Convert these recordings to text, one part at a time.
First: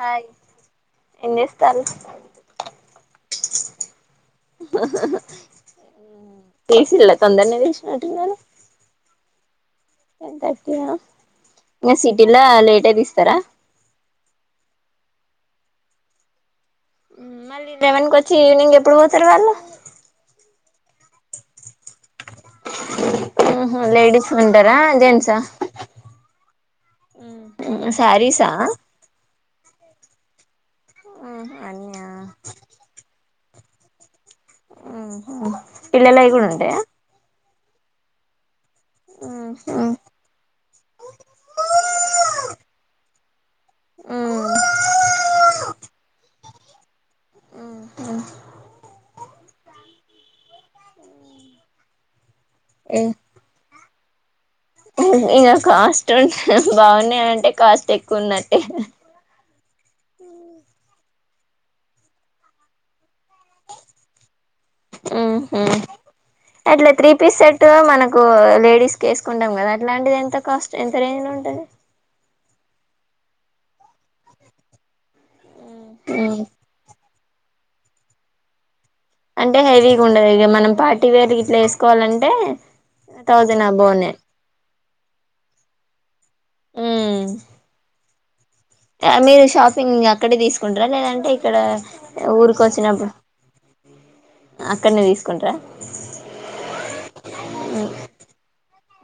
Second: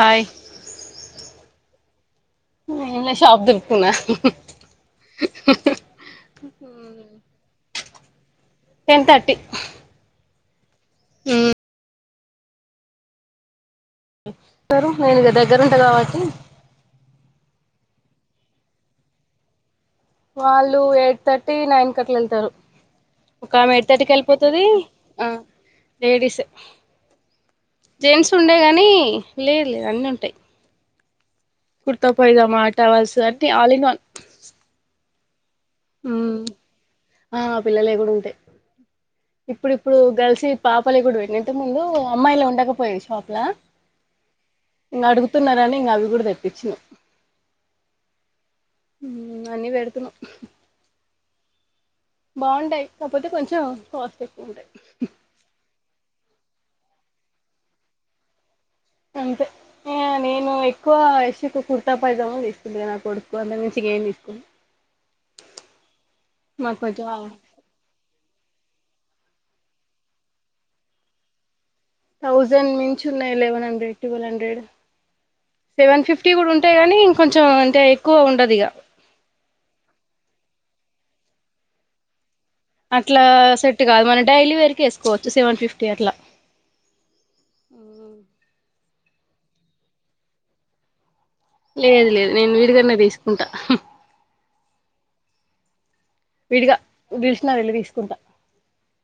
Hi ఎంజెస్థాల్ నేనా shop దుల్పుతున్నా, తీసిల్లా తొందరనే తీసినట్టున్నారు టెన్ తర్టీ. టెన్ థర్టీ నా? హ్మ్ సీటీల లేటే తీస్తరా? టరు నేనిగ దగ్గరుంట కాబట్టి మళ్ళీ లెవెన్ కొచ్చి ఈవినింగ్ ఎప్పుడు పోతరు వాళ్ళు? వాళ్ళు ఎయిట్ థర్టీ, నైన్ కట్లెళ్తరు. ఒకామె ఉహు ఎయిట్ లేడీస్ తట్టికెల్పోతదీ ఉంటారా ఆ జెంట్సా లేడీసే. జెంట్స్ శారీసా ఉండే గనీ లేద్లేదు అన్నుంటయి. ఆహ కుర్తా పయిసామా, టవల్స్ అన్ని ఆల్ ఇన్ వన్. ఆహా పిల్లలై గూడుంటయా? పిల్లలై గూడుంటయ్ ఇప్పుడిప్పుడు గల్సియి, పాపలయ్ కూడ పెట్టినం. ఇంతకు ముందు అమ్మాయిలవి ఉండకపోయేది షాప్. ట్లా ఉహు ఇంగ అడుగుతున్నరని ఇంగా అవి కూడ తెప్పించినం. ఇంగన్నీ పెడుతున్నం. బాగుంటయి కాకపోతే కొంచెం కాస్టేక్కువుంటయ్. ఇగ కాస్ట్ ఉన్ బాగున్నయంటే కాస్ట్ ఎక్కువున్నట్టే. అంతే, ఇగ నేను ఎక్కువ యశుకు కుర్తా పైజామా తీసుకుంట నా కొడుక్కు, అంతక్మిమ్చి ఇంగేం తీసుకోను. ఉంహు మాకు అట్లా కొంచెం త్రీ పీస్ సేట్టు మనకు లేడీస్ స్కేసుకుంటాం కదా అట్లాంటిది ఎంత కాస్ట్? ఎంత రేంజ్ లో ఉంటది? థౌజండ్ మించి ఉన్నయి eleven hundred twelve hundred. Seven fifty గూడుంటయి గాని కొంచెం అంటే ఎక్కువ ఉండదిగ అంటే హెవీగుండదు ఇగ మనం పార్టీ వేర్ గిట్ల ఏసుకోవాలంటే అట్లా సెట్ గాదు మన డైలీ వేర్కి ఏసుకోవచ్చు సెవెన్ ఫిఫ్టీ అట్లా మీరు షాపింగ్ అక్కడే తీసుకుంటర లేదంటే ఇక్కడ లేదు లేదు నేను ఊరిక విడిగన్నే తీసుకుంటా అక్కడ్నే తీసుకుంటరా విడిగా దిలిసిన వెళ్ళి తీసుకుంటా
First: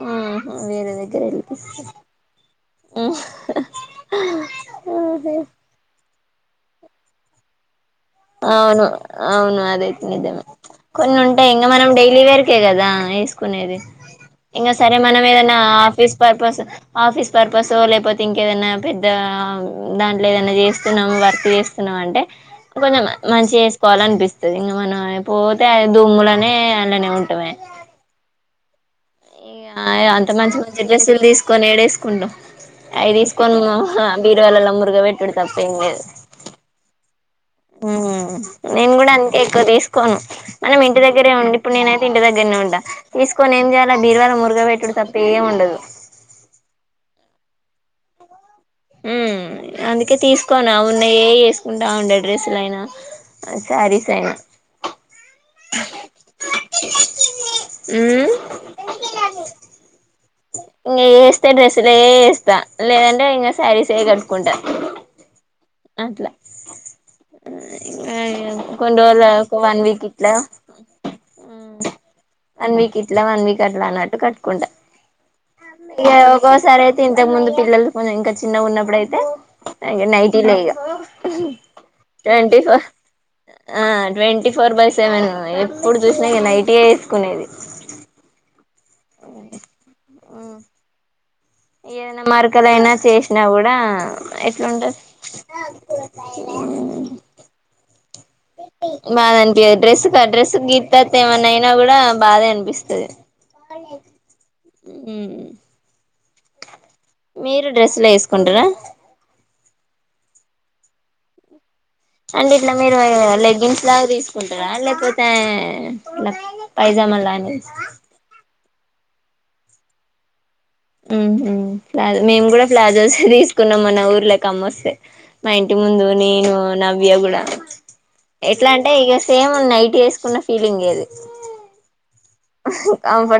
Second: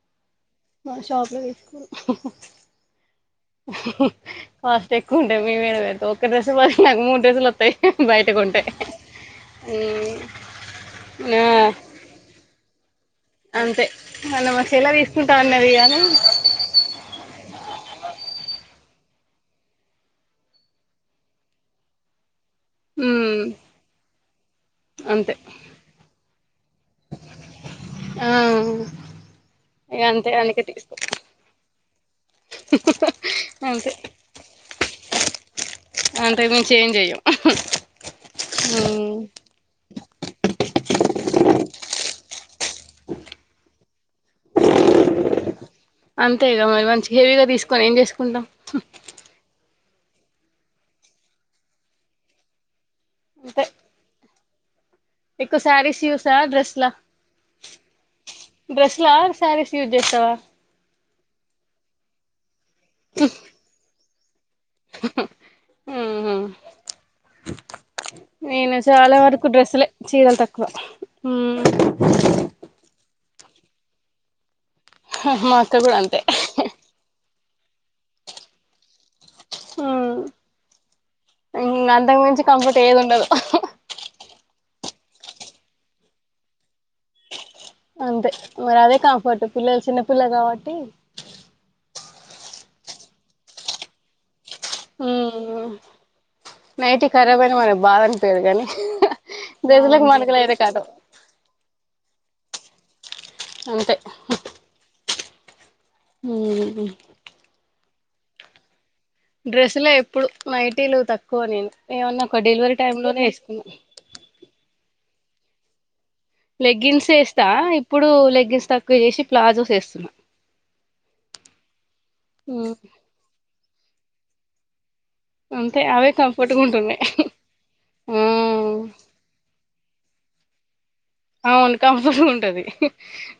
ఆ ఆ వేరే దగ్గరెళ్ళి తీస్కే కాస్టెక్కువుంటాయ్ మేమేడ [inaudible] ఒక డ్రస్సు [unintelligible] నాకు మూడ్రస్సు లొత్తయి అవును అవును అదైతే మ్మ్ నిజమే కొన్నుంటాయి ఆ ఇంగ మనం డైలీ వేర్ కే గదా వేసుకునేది అంతే మొన్న మా ఇంగ చెల్లె సరే తీసుకుంటా మనమేదన్నా అన్నది కానీ office purpose office purpose so లేపోతే ఇంకేదన్న పెద్ద దాంట్లో ఏదనా చేస్తున్నాము వర్క్ చేస్తున్నామంటే కొంచెం మ్మ్ మంచి గేసుకోవాలనిపిస్తది ఇంగ మనం అంతే పోతే దుమ్ములనే లనే ఉంటమే ఆ ఇగ అంతే అంత మంచి అందుకే మంచి తీసుకో డ్రెస్సులు తీసుకోని ఏడేసుకుంటం అయి తీసుకోని అంతే బీరువాలలో మురుగ పెట్టుడు తప్ప ఏం లేదు! అంతకు మించి ఏం చెయ్యం నేను గుడ మ్మ్ అంతే ఎక్కువ తీసుకోను మనం ఇంటి దగ్గరే ఉండి ఇప్పు నేనైతే ఇంటి దగ్గిర్నే ఉండా తీసుకొని ఏం చెయాల బీర్వాల మురగ బెట్ ఇప్పుడు తప్పేముండదు అంతే ఇగ మరి మంచి హెవీగా తీసుకొని ఏం చేసుకుంటాం అందుకే తీసుకోను అవున్నయే ఏసుకుంటాండే డ్రస్సులైనా ఆ అంతే శారీసైన ఎక్కువ శారీస్ యూసా డ్రస్ లా మ్మ్ డ్రస్ లా శారీస్ యూజ్ చేస్తావా? నియేస్ తే డ్రస్లే ఏస్త లేదంటే ఇంగ శారీసే కడ్ అట్ల మ్మ్ నేను చాలా కొన్రోలు వరకు ఒక వన్ డ్రెస్సులే వీక్ ఇట్లా చీరలు తక్కువ మ్మ్ వన్ వీకిట్ ఇట్ల వన్ వీక్ అట్ల అన్నట్టు కట్కుంటా మా అక్క కూడా ఇగ అంతే ఒకోసారైతే ఇంతముందు పిల్లలు కొంచెం ఇంకా చిన్నగా ఉన్నప్పుడయితే అ నైటీ నే ఇగ ఇంగ అంతకు మించి ట్వంటి కంఫర్ట్ ఫోర్ ఏది ఉండదు ఆ ట్వంటి ఫోర్ బస్ సెవెన్ ఎప్పుడు చూసినా ఈ నైటీఏ వేసుకునేది అంతే మరి అదే కంఫర్ట్ పిల్లలు చిన్నపిల్లలు కాబట్టి ఏదనా మార్కలయినా చేసినా కూడా ఎట్లుంటది మ్మ్ నైటీ ఖరాబ్ అయినా మనకు బాధ అనిపియదు కానీ బాదంట దజులకు డ్రెస్ క మనకులు అయితే డ్రెస్ కాదు గీతత్ ఏమన్నా అయినా కూడా బాధే అనిపిస్తది కా అంతే ఉ ఉ మీరు డ్రెస్సులు వేసుకుంటారా డ్రెస్సులో ఎప్పుడు నైటీలు తక్కువ నేను ఏమన్నా ఒక అంటే ఇట్లా డెలివరీ మీరు టైమ్ లోనే వేసుకున్నా లెగ్గిన్స్ లాగా తీసుకుంటారా లే యా లెగ్గిన్సే వేస్తా ఇప్పుడు లెగ్గిన్స్ తకు ఇ చేసి ప్లాజోస్ ఏస్తున్నా ఉహు ప్లా మేము కూడా ప్లాజాస్ తీస్ కున్నాం మన ఊర్ల అమ్మ వస్తే మా ఇంటి అంతే ముందు అవే నేను కంఫర్ట్గా ఉంటున్నాయి నవ్య కూడా ఎట్లా మ్మ్ అంటే ఇక సేమ్ నైట్ వేసుకున్న ఫీలింగ్ లేదు అవును కంఫర్గా ఉంటది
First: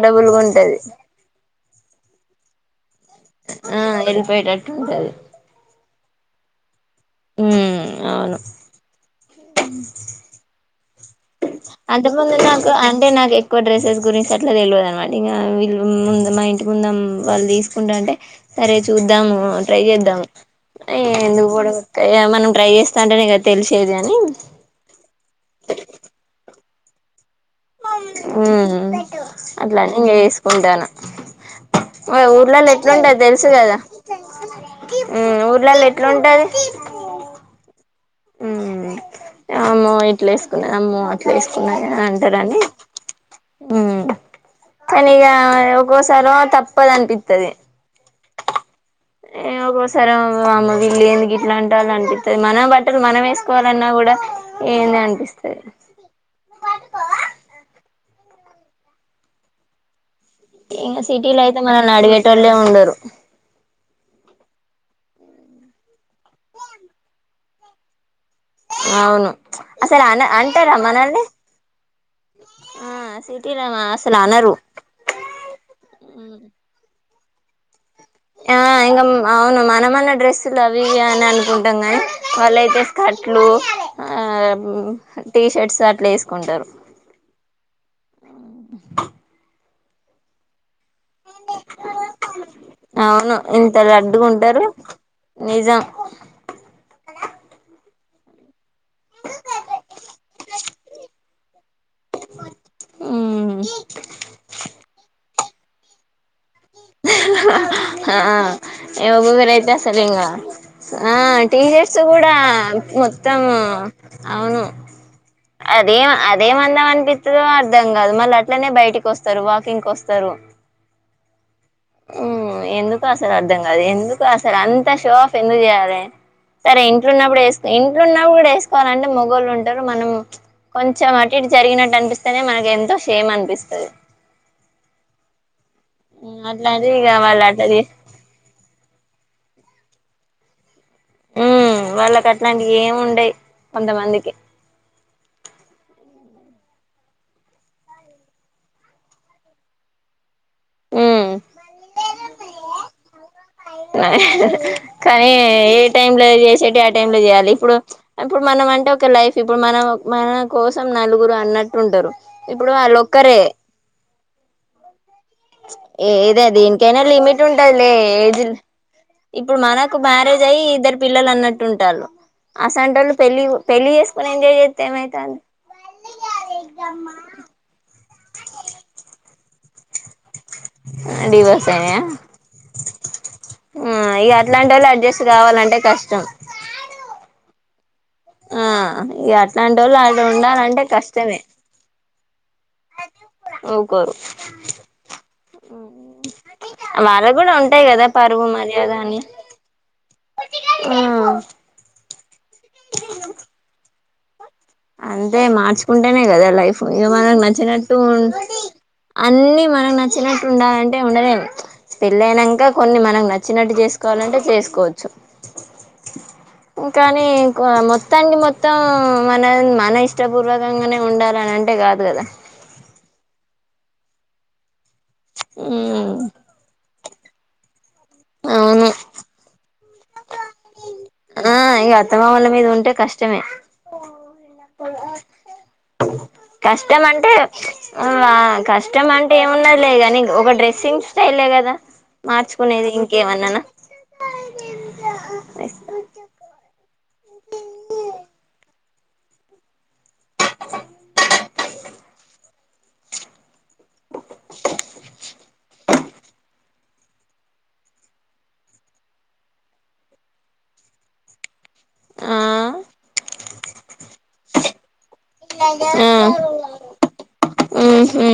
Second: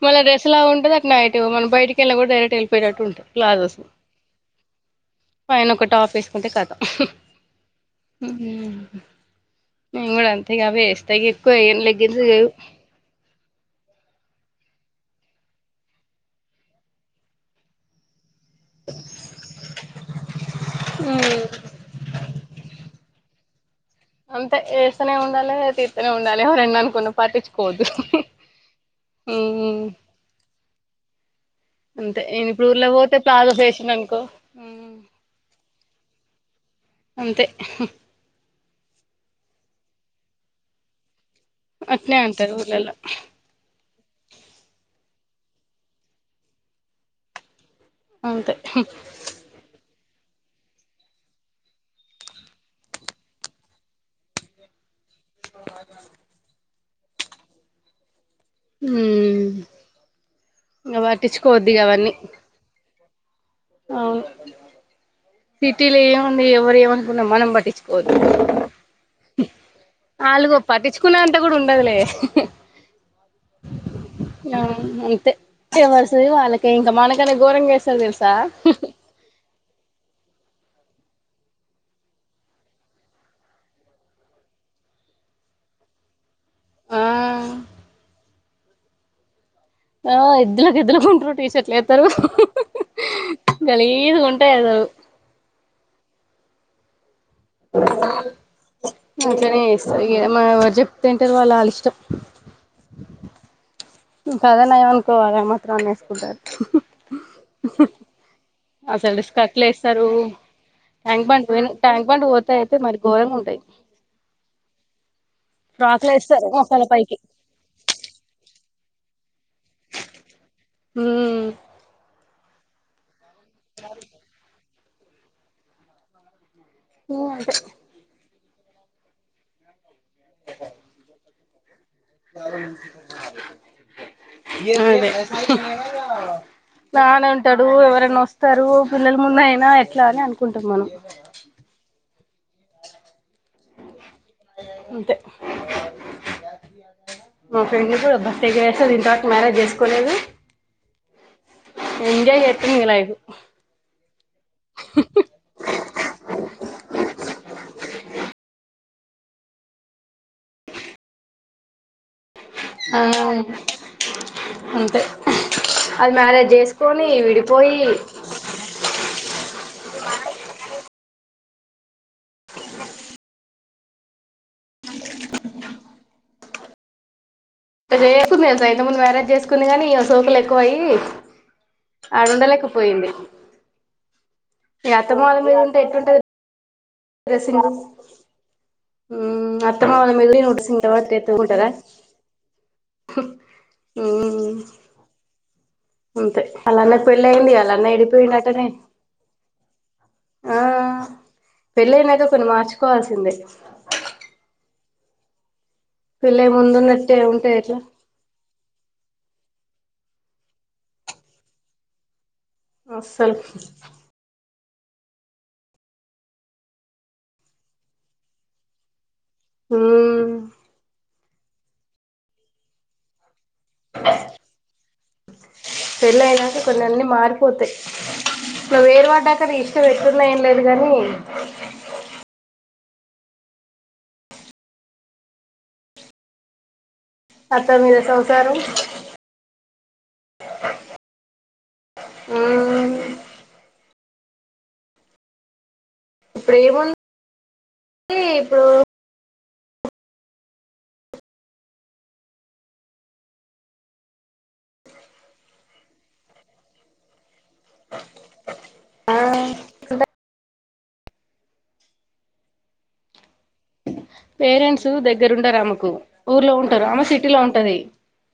మళ్ళీ డ్రెస్ లా ఉంటది అట్ నైటి మన బయటకి వెళ్ళ కూడా డైరక్ట్ వెళిపోయేటట్టు ప్లాజోస్ ఆ వెళ్ళిపోయేటట్టు ఉంటది పైన ఒక టాఫీ అంతే కదా మ్మ్ అవును మేము కూడా అంతేకా అవే వేస్తా తగే కొని లెగిన్స్ అంతకుముందు నాకు అంటే నాకు ఎక్కువ డ్రెస్సెస్ గురించి అట్లా తెలియదునమాట ఇంకా వీళ్ళ ముందు మా ఇంటి ముందు వాళ్ళు తీసుకుంటు అంటే సరే చూద్దాము ట్రై చేద్దాము ఎందుకు కూడా మనం ట్రై చేస్తా అంటేనే తెలుస్ అంత ఏస్తనే ఉండాలి తీస్తనే ఉండాలి రెం ఉన్ పాటీ ఉ అట్లా ఉమ్ అని చేసుకుంటాను మన అంతే నేను ఇప్పుడు ఊర్లలో ఊర్లో పోతే ఎట్లుంటది తెలుసు ప్లాజోస్ కదా వేసిన అనుకో హ్మ్ హు ఊర్లలో ఎట్లుంటది అంతే హు అమ్మో ఇట్లు వేసుకున్నది అమ్మో వేసుకున్నది అని అట్నే అంటారు అని ఊర్లలో హు కానీ ఇగా ఒక్కోసారి తప్పదు అనిపిస్తుది అంతే ఏ ఒక్కోసారి వామ్మో వీళ్ళు ఎందుకు ఇట్లా అంటాలు అనిపిస్తుంది మనం బట్టలు మనం వేసుకోవాలన్నా కూడా ఏంది అని పిస్తది ఉహు ఇంకా సిటీలో అయితే మనల్ని అడిగేటోలే ఉండరు అవును సిటీలో ఏముంది ఎవరు ఏమనుకున్నా మనం పట్టించుకోవదు అవును అసలు అన వాళ్లు అంటారా పట్టించుకునే మనల్ని అంత కూడా ఉండదులే ఆ సిటీలో అసలు అనరు అంతే ఎవరు సోయి వాళ్ళకే ఇంకా మనకి ఇక్కడ గోరంగా ఏస్తారు తెలుసా ఆ ఇంగ అవును మనము న్న డ్రెస్సులు అవి అని అనుకుంటాం కానీ వాళ్ళయితే స్కట్లు ఆ హు టీ షర్ట్స్ అట్లా వేసుకుంటారు ఆ [inaudible] ఆ ఎద్దులు ఎద్దుల కు ఉంటారు టీ షర్ట్లు ఎస్తారు అవును ఇంత గలీజ్ గా లడ్డుగా ఉంటాయి ఉంటారు అసలు నిజం అట్లనే ఎస్తరు ఇగ మా ఎవరు చెప్తే వింటరు వాళ్ళు వాళ్ళ ఇష్టం [inaudible] ఇంకా అదే నాయ్యం అనుకోవాలే ఆ మాత్రం అన్నా వేసుకుంటారు ఆ ఏ ఓ అసలు గోగురు స్కర్ట్లు అయితే అసలు వేస్తారు ఇంకా ఆ tank band T shirts tank band కూడా పోతాయి అయితే మరి ఘోరంగా మొత్తం ఉంటాయి అవును అదే ఫ్రాక్లు అదే వేస్తారు ఏం మోకాళ్ళ అందం పైకి అనిపిస్తుందో అర్థం కాదు మళ్ళీ అట్లనే బయటికి వస్తారు వాకింగ్ వస్తారు ఉమ్ హు ఎందుకు అస అర్థం కాదు ఎందుకు అసలు అంత అంత షో ఆఫ్ ఎందు చేయాలే సరే ఇంట్లున్నప్పుడు ఏస్తే అదే ఇంట్ల ఉన్న కూడా ఏసు ఎసుకోవాలంటే మొగళ్ళు ఉంటారు మనం కొంచెం అటు ఇటు జరిగినట్టు [inaudible] అనిపిస్తేనే మనకి ఎంతో షేమ్ అనిపిస్తది హ్మ్. అట్లాంటిది ఇగ నాన్న వాళ్ళు ఉంటాడు అట్లా చే ఎవరైనా వస్తారు పిల్లల ముందు అయినా ఎట్లా అని అనుకుంటాం మనం హ్మ్ వాళ్ళకి అట్లాంటి ఏమి ఉండేయి కొంతమందికి అంతే మా ఫ్రెండ్స్ అబ్బా మస్త్ ఎంజాయ్ అసలు ఇంతవరకు మ్యారేజ్ చేసుకోలేదు హ్మ్ ఎంజాయ్ చేస్తుంది నీ లైఫ్ కానీ ఏ టైమ్ లో ఏది చేసిటియి ఆ టైమ్ లో చేయాలి ఇప్పుడు ఇప్పుడు మనం అంటే ఇంక లైఫ్ ఇప్పుడు మనం మన కోసం నలుగురు అన్నట్టు ఉంటరు. ఇప్పుడు వాళ్ళు ఒక్కరే అంతే అది మ్యారేజ్ ఏదాది దినికైనా చేసుకొని లిమిట్ విడిపోయి ఉంటదిలే ఏజ్ ఇప్పుడు మనకు మ్యారేజ్ అయ్యి ఇద్దరు పిల్లలు అన్నట్టు ఉంటాళ్ళు అసంటోళ్ళు పెళ్ళి పెళ్ళి చేసుకొని ఎంజాయ్ చేత్తె ఏమైతాంది. ఎట్టా చేసుకుంది తెల్సా ఇంత ముందు మ్యారేజ్ చేసుకుంది గాని సోకులు ఎ డివర్స్ అయినాయా ఉండలేకపోయింది ఇగ అట్లాంటోళ్ళు ఇగ అత్తమ్మ అడ్జస్ట్ వాళ్ళ మీద ఉంటే కావాలంటే ఎట్లుంటది కష్టం డ్రెస్సింగ్ ఆ ఇగ అత్తమ్మ అట్లాంటోళ్ళు వాళ్ళ అడ మీద ఉండాలంటే కష్టమే హ్మ్ ఊకోరు హ్మ్ అంతే అలాన్నకు వాళ్ళకు కూడా పెళ్ళయింది ఉంటాయి అలాన్న కదా ఎళ్ళి పోయిండు పరువు అట్టనే మర్యాద అని ఆ పెళ్ళి అయిన్నాక కొన్ని మార్చుకోవాల్సిందే అంతే మార్చ్ కుంటేనే కదా పెళ్ళై లైఫ్ ఇగ ముందున్నట్టే మనకు ఉంటే ఎట్లా నచ్చినట్టు ఉ అన్ని మనకు నచ్చినట్టు ఉండాలంటే ఉండలేం పెళ్ళి అయిన్నా ఇంకా కొన్ని మనం అస్సలు నచ్చినట్టు చేసుకోవాలంటే చేస్ కొవచ్చు కాని మొత్తానికి మొత్తం మన ఉమ్ ఇష్టపూర్వకంగానే ఉండాలి. అలానంటే కాదు కదా [unintelligible] పెళ్ళి అయ్యేదాకా కొన్నని మారిపోతాయ్ నువ్వు అవును వేరు పడ్డాక తీయ్ నువేట్లున్న ఏం లేదు గని ఆ ఇగ అత్తమామల మీద ఉంటే కష్టమే కష్ట్ కష్టం అంటే చ్ అత్త మీద ఆ సంసారం కష్టం అంటే ఏమున్నది లేదు గని ఒక డ్రెస్సింగ్ స్టలే కదా మార్చుకునేది ఉమ్ ఇంకేమన్నానా [unintelligible] ఇప్పుడు ఏముంది ఇప్పుడు [unintelligible] ఆ పేరెంట్స్ దగ్ దగ్గరుండరు ఆమెకు ఆ ఊర్లో ఉంటారు ఆమె సిటీలో ఉంటది. ఉహు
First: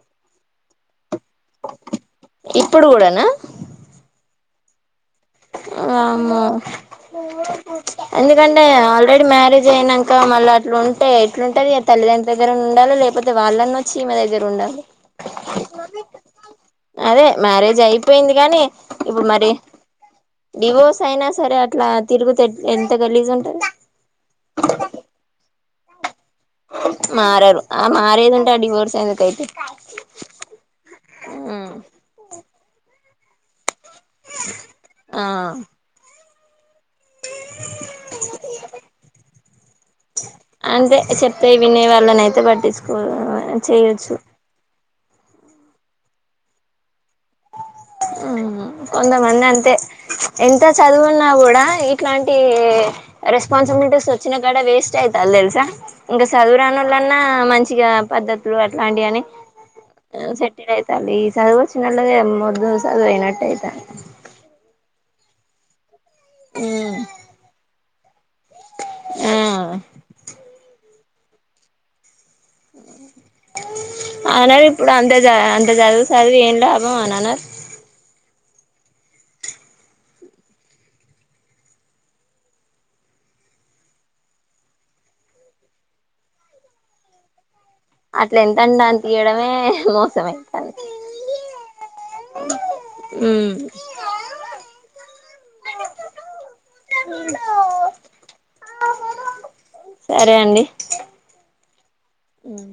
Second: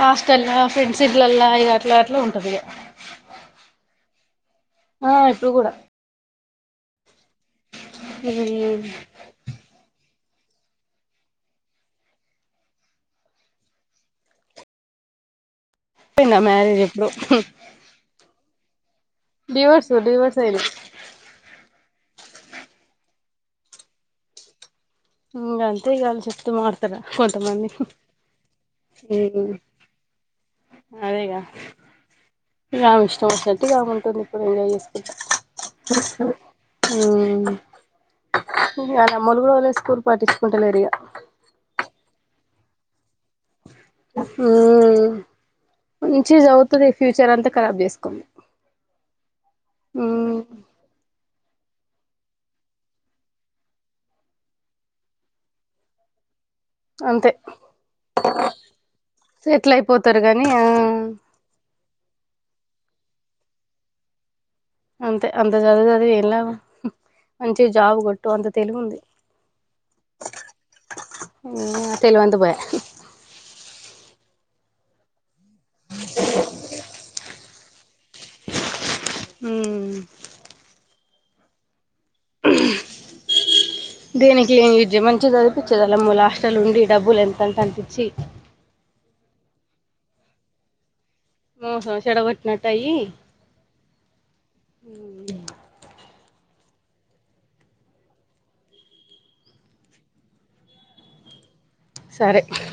హాస్టల్ లాఫింద్ సిర్లల్లా ఈగ అట్లా అట్లా ఉంటది ఇగా ఇప్పుడు కూడానా వామ్మో [unintelligible] ఎందుకంటే ఉమ్ ఆల్రెడీ మ్యారేజ్ అయినా ఇంకా మళ్ళీ అట్లు ఉంటే ఎట్లుంటంది ఆ తల్లిదండ్రు దగ్గర ఉండాలి లేకపోతే వాళ్ళని వచ్చి ఈమె దగ్గర ఉండాలి నా మ్యారేజ్ ఎప్పుడు అదే మ్యారేజ్ అయిపోయింది గానీ డివోర్స్ డివోర్స్ అయినా డివోర్స్ అయినా సరే అట్లా తిరుగుతే ఎంత గలీజ్ ఉంటది ఇంకా అంతే గా చెప్ మర్తార కొంత మారరు మంది ఆ మారేది ఉంటే ఆ డివోర్స్ ఎందుకైతే అదేగా రా ఇష్టం అసల పట్టిగా ఉంటుంది ఇప్పుడు ఎంజాయ్ చేసుకుంటే ఆ అమ్మలు కూడా వాళ్ళ స్కూల్ పాటించుకుంటలేరు ఇక తీసుకో ఆ మంచిగా చదువుతాడ ఫ్యూచర్ అంత ఉమ్ కొంతమంది అంతే ఎంత చదువు ఉ కూడా ఇట్లాంటి రెస్పాన్సిబిలిటీస్ వచ్చినా కాడ వేస్ట్ అయితారు తెలుసా ఇంకా చదువు రాని వాళ్ళన్నా అంతే మంచిగా పద్ద్దతులు అట్లాంటి అని సెటిల్ అయిపోతారు గానీ ఆ సెటిల్ అయితారు ఈ చదువు వచ్చిన వాళ్ళదే ద ఆదియినట్ట అయితేా అంతే అంతే చదివి చదివి ఎలా మంచి జాబ్ కొట్టు అంత తెలివి ఉంది ఆ ఉమ్ తెలివి అంతా పోయా అనా ఇప్పుడు అంద అంత చదువు చదువు ఏం లాభం అనన్నారు ఉమ్ దేనికి ఏం విద్య మంచిది చనిపించేదలమ్మ లాస్టల్ ఉండి డబ్బులు ఎంతంటంట అట్ల ఎంతండి అని తయడమే [unintelligible] ఒ ఫోన్ సెడ్ గొట్నయ్యి ఉమ్ సరే అండి సరే ఉమ్